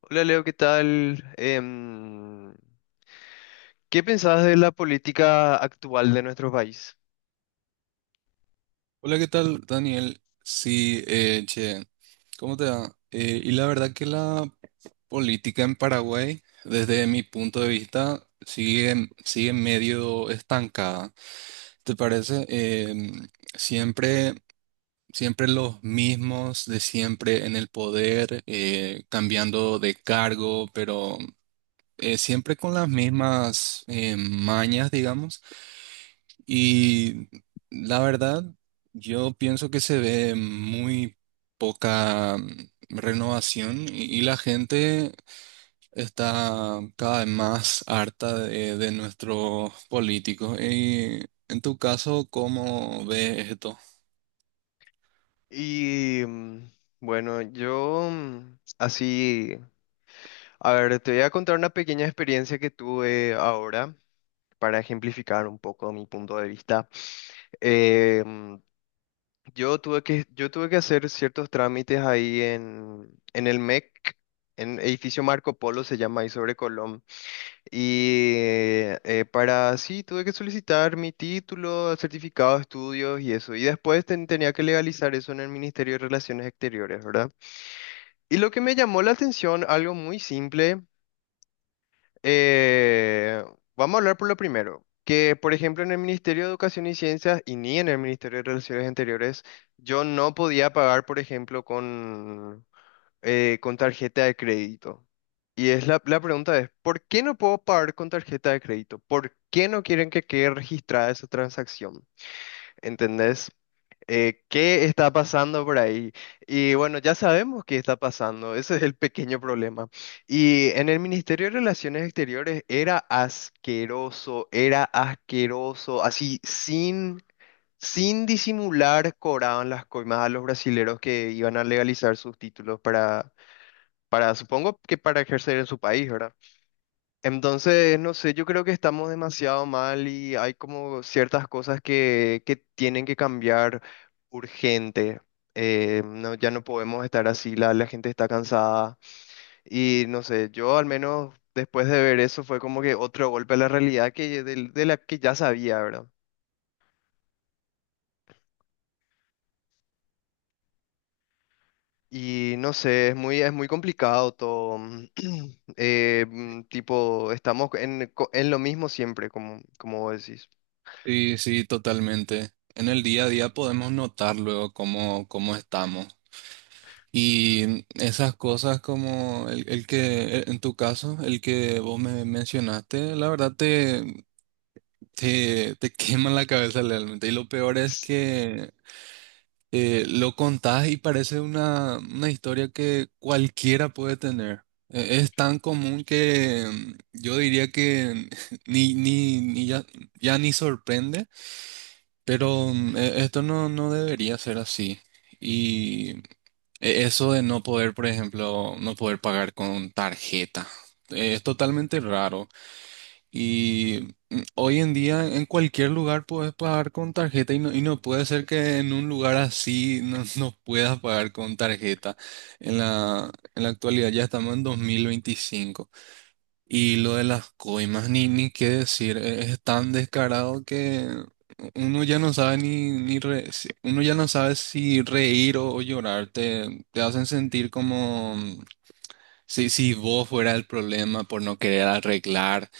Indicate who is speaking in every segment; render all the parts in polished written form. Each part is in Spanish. Speaker 1: Hola Leo, ¿qué tal? ¿Qué pensás de la política actual de nuestro país?
Speaker 2: Hola, ¿qué tal, Daniel? Sí, che, ¿cómo te va? Y la verdad que la política en Paraguay, desde mi punto de vista, sigue medio estancada. ¿Te parece? Siempre, siempre los mismos de siempre en el poder, cambiando de cargo, pero siempre con las mismas mañas, digamos. Y la verdad, yo pienso que se ve muy poca renovación y la gente está cada vez más harta de nuestros políticos. Y en tu caso, ¿cómo ves esto?
Speaker 1: Y mm, bueno, así, a ver, te voy a contar una pequeña experiencia que tuve ahora para ejemplificar un poco mi punto de vista. Em, yo tuve que hacer ciertos trámites ahí en el MEC, en edificio Marco Polo se llama ahí sobre Colón. Y para sí, tuve que solicitar mi título, certificado de estudios y eso. Y después tenía que legalizar eso en el Ministerio de Relaciones Exteriores, ¿verdad? Y lo que me llamó la atención, algo muy simple, eh, vamos a hablar por lo primero, que por ejemplo en el Ministerio de Educación y Ciencias y ni en el Ministerio de Relaciones Exteriores, yo no podía pagar, por ejemplo, con tarjeta de crédito. Y es la pregunta es, ¿por qué no puedo pagar con tarjeta de crédito? ¿Por qué no quieren que quede registrada esa transacción? ¿Entendés? ¿Qué está pasando por ahí? Y bueno, ya sabemos qué está pasando, ese es el pequeño problema. Y en el Ministerio de Relaciones Exteriores era asqueroso, así sin disimular cobraban las coimas a los brasileros que iban a legalizar sus títulos para para supongo que para ejercer en su país, ¿verdad? Entonces, no sé, yo creo que estamos demasiado mal y hay como ciertas cosas que tienen que cambiar urgente. No, ya no podemos estar así, la gente está cansada y no sé, yo al menos después de ver eso fue como que otro golpe a la realidad de la que ya sabía, ¿verdad? Y no sé, es es muy complicado todo. Tipo, estamos en, en lo mismo siempre, como vos decís.
Speaker 2: Sí, sí, totalmente. En el día a día podemos notar luego cómo estamos. Y esas cosas como en tu caso, el que vos me mencionaste, la verdad te quema la cabeza realmente. Y lo peor es que lo contás y parece una historia que cualquiera puede tener. Es tan común que yo diría que ni ya, ya ni sorprende, pero esto no, no debería ser así. Y eso de no poder, por ejemplo, no poder pagar con tarjeta, es totalmente raro. Y hoy en día en cualquier lugar puedes pagar con tarjeta y no puede ser que en un lugar así no, no puedas pagar con tarjeta. En en la actualidad ya estamos en 2025. Y lo de las coimas, ni qué decir, es tan descarado que uno ya no sabe ni, ni re- si- uno ya no sabe si reír o llorar. Te hacen sentir como si vos fuera el problema por no querer arreglar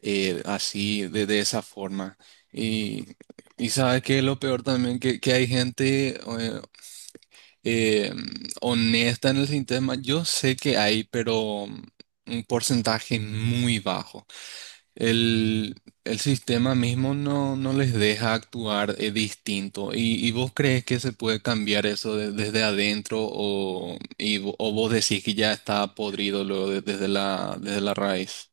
Speaker 2: de esa forma. Y, y sabes que lo peor también, que hay gente eh, honesta en el sistema. Yo sé que hay, pero un porcentaje muy bajo. El, el sistema mismo no les deja actuar distinto. Y vos crees que se puede cambiar eso desde adentro o, o vos decís que ya está podrido luego desde la raíz?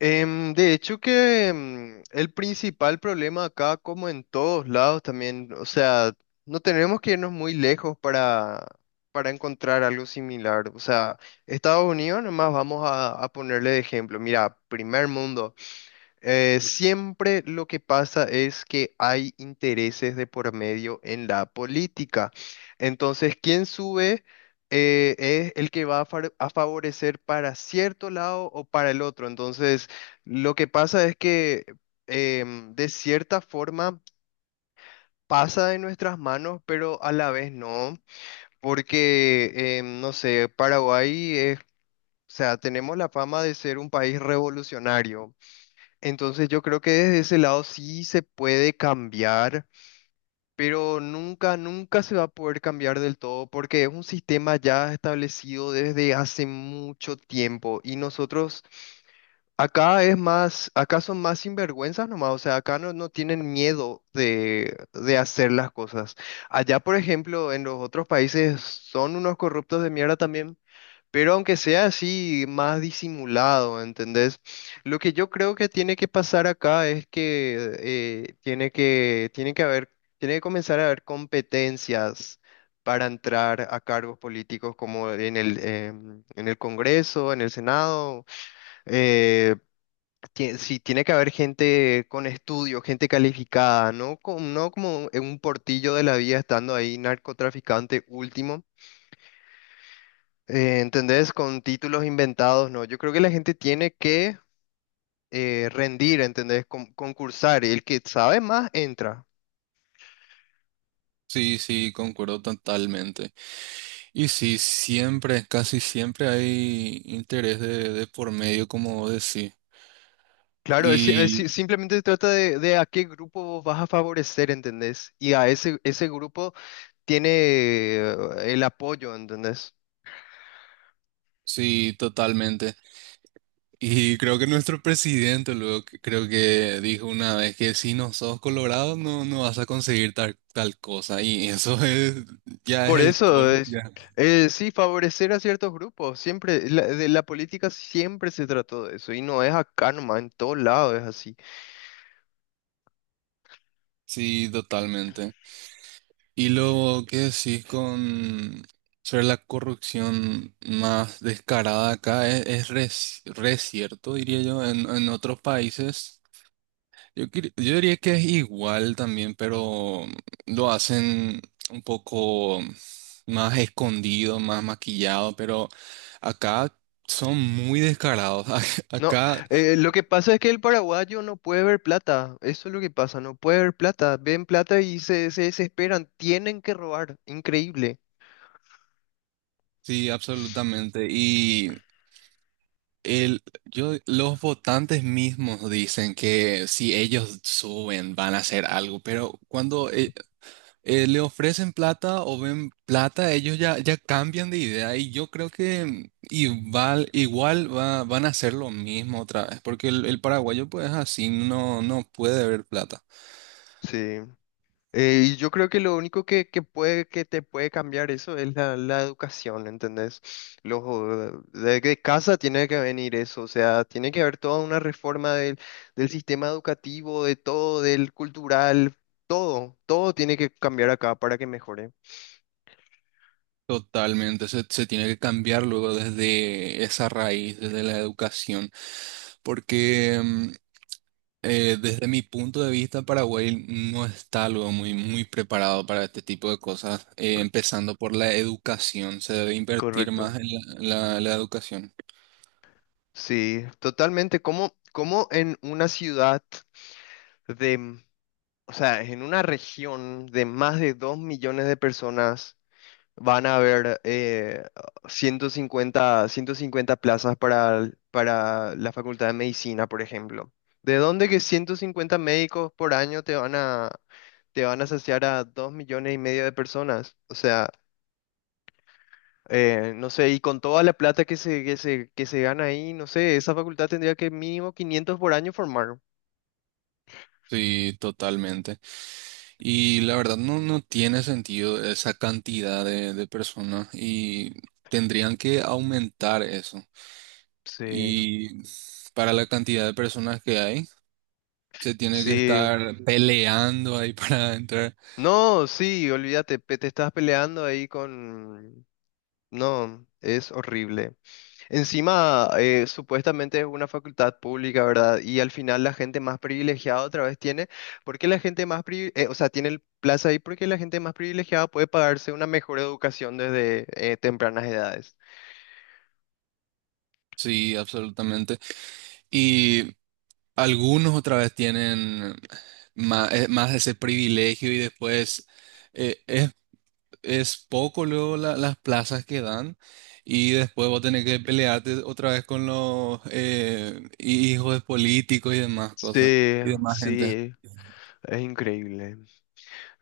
Speaker 1: De hecho que el principal problema acá, como en todos lados también, o sea, no tenemos que irnos muy lejos para encontrar algo similar. O sea, Estados Unidos, nomás vamos a ponerle de ejemplo. Mira, primer mundo. Siempre lo que pasa es que hay intereses de por medio en la política. Entonces, quien sube es el que va a, a favorecer para cierto lado o para el otro. Entonces, lo que pasa es que de cierta forma pasa de nuestras manos, pero a la vez no, porque, no sé, Paraguay es... O sea, tenemos la fama de ser un país revolucionario, entonces yo creo que desde ese lado sí se puede cambiar, pero nunca, nunca se va a poder cambiar del todo porque es un sistema ya establecido desde hace mucho tiempo y nosotros acá es más, acá son más sinvergüenzas nomás, o sea, acá no, no tienen miedo de hacer las cosas. Allá, por ejemplo, en los otros países son unos corruptos de mierda también pero aunque sea así, más disimulado, ¿entendés? Lo que yo creo que tiene que pasar acá es que tiene que haber, tiene que comenzar a haber competencias para entrar a cargos políticos como en el, en el Congreso, en el Senado. eh, sí, tiene que haber gente con estudio, gente calificada, ¿no? No como en un portillo de la vida estando ahí narcotraficante último, ¿entendés? Con títulos inventados, no. Yo creo que la gente tiene que rendir, ¿entendés? Concursar. Y el que sabe más entra.
Speaker 2: Sí, sí, concuerdo totalmente. Y sí, siempre, casi siempre hay interés de por medio, como vos decís.
Speaker 1: Claro, es si-
Speaker 2: Y
Speaker 1: simplemente se trata de a qué grupo vos vas a favorecer, ¿entendés? Y a ese grupo tiene el apoyo, ¿entendés?
Speaker 2: sí, totalmente. Y creo que nuestro presidente luego creo que dijo una vez que si no sos colorado no, no vas a conseguir tal cosa. Y eso es, ya es
Speaker 1: Por
Speaker 2: el
Speaker 1: eso
Speaker 2: colmo,
Speaker 1: es,
Speaker 2: ya.
Speaker 1: sí, favorecer a ciertos grupos. Siempre, de la política siempre se trató de eso. Y no es acá nomás, en todos lados es así.
Speaker 2: Sí, totalmente. Y lo que decís con sobre la corrupción más descarada acá re cierto, diría yo, en otros países. Yo, yo diría que es igual también, pero lo hacen un poco más escondido, más maquillado, pero acá son muy descarados.
Speaker 1: No,
Speaker 2: Acá
Speaker 1: lo que pasa es que el paraguayo no puede ver plata, eso es lo que pasa, no puede ver plata, ven plata y se desesperan, tienen que robar, increíble.
Speaker 2: sí, absolutamente. El, yo, los votantes mismos dicen que si ellos suben van a hacer algo, pero cuando le ofrecen plata o ven plata, ellos ya, ya cambian de idea y yo creo que igual, van a hacer lo mismo otra vez, porque el paraguayo pues así no, no puede ver plata.
Speaker 1: Sí. Y yo creo que lo único que te puede cambiar eso es la educación, ¿entendés? De casa tiene que venir eso, o sea, tiene que haber toda una reforma del, del sistema educativo, de todo, del cultural, todo, todo tiene que cambiar acá para que mejore.
Speaker 2: Totalmente, se tiene que cambiar luego desde esa raíz, desde la educación, porque... desde mi punto de vista, Paraguay no está algo muy preparado para este tipo de cosas, empezando por la educación. Se debe invertir más
Speaker 1: Correcto.
Speaker 2: en la educación.
Speaker 1: Sí, totalmente. Como en una ciudad de, mm, o sea, en una región de más de 2.000.000 de personas van a haber 150 150 plazas para, para la Facultad de Medicina, ¿por ejemplo? ¿De dónde que 150 médicos por año te van a saciar a 2.500.000 de personas? O sea, no sé, y con toda la plata que se gana ahí, no sé, esa facultad tendría que mínimo 500 por año formar.
Speaker 2: Sí, totalmente. Y la verdad no, no tiene sentido esa cantidad de personas y tendrían que aumentar eso.
Speaker 1: Sí,
Speaker 2: Y para la cantidad de personas que hay, se tiene que
Speaker 1: sí.
Speaker 2: estar peleando ahí para entrar.
Speaker 1: No, sí, olvídate, te estás peleando ahí con... No, es horrible. Encima, supuestamente es una facultad pública, ¿verdad? Y al final la gente más privilegiada otra vez tiene, porque la gente más o sea, tiene el plaza ahí porque la gente más privilegiada puede pagarse una mejor educación desde tempranas edades.
Speaker 2: Sí, absolutamente. Y algunos otra vez tienen más, ese privilegio y después eh, es, es poco luego las plazas que dan y después vos tenés que pelearte otra vez con los hijos de políticos y demás cosas
Speaker 1: Sí,
Speaker 2: y demás gente.
Speaker 1: sí. Es increíble.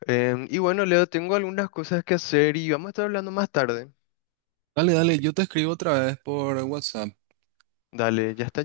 Speaker 1: Y bueno, Leo, tengo algunas cosas que hacer y vamos a estar hablando más tarde.
Speaker 2: Dale, dale, yo te escribo otra vez por WhatsApp.
Speaker 1: Dale, ya está.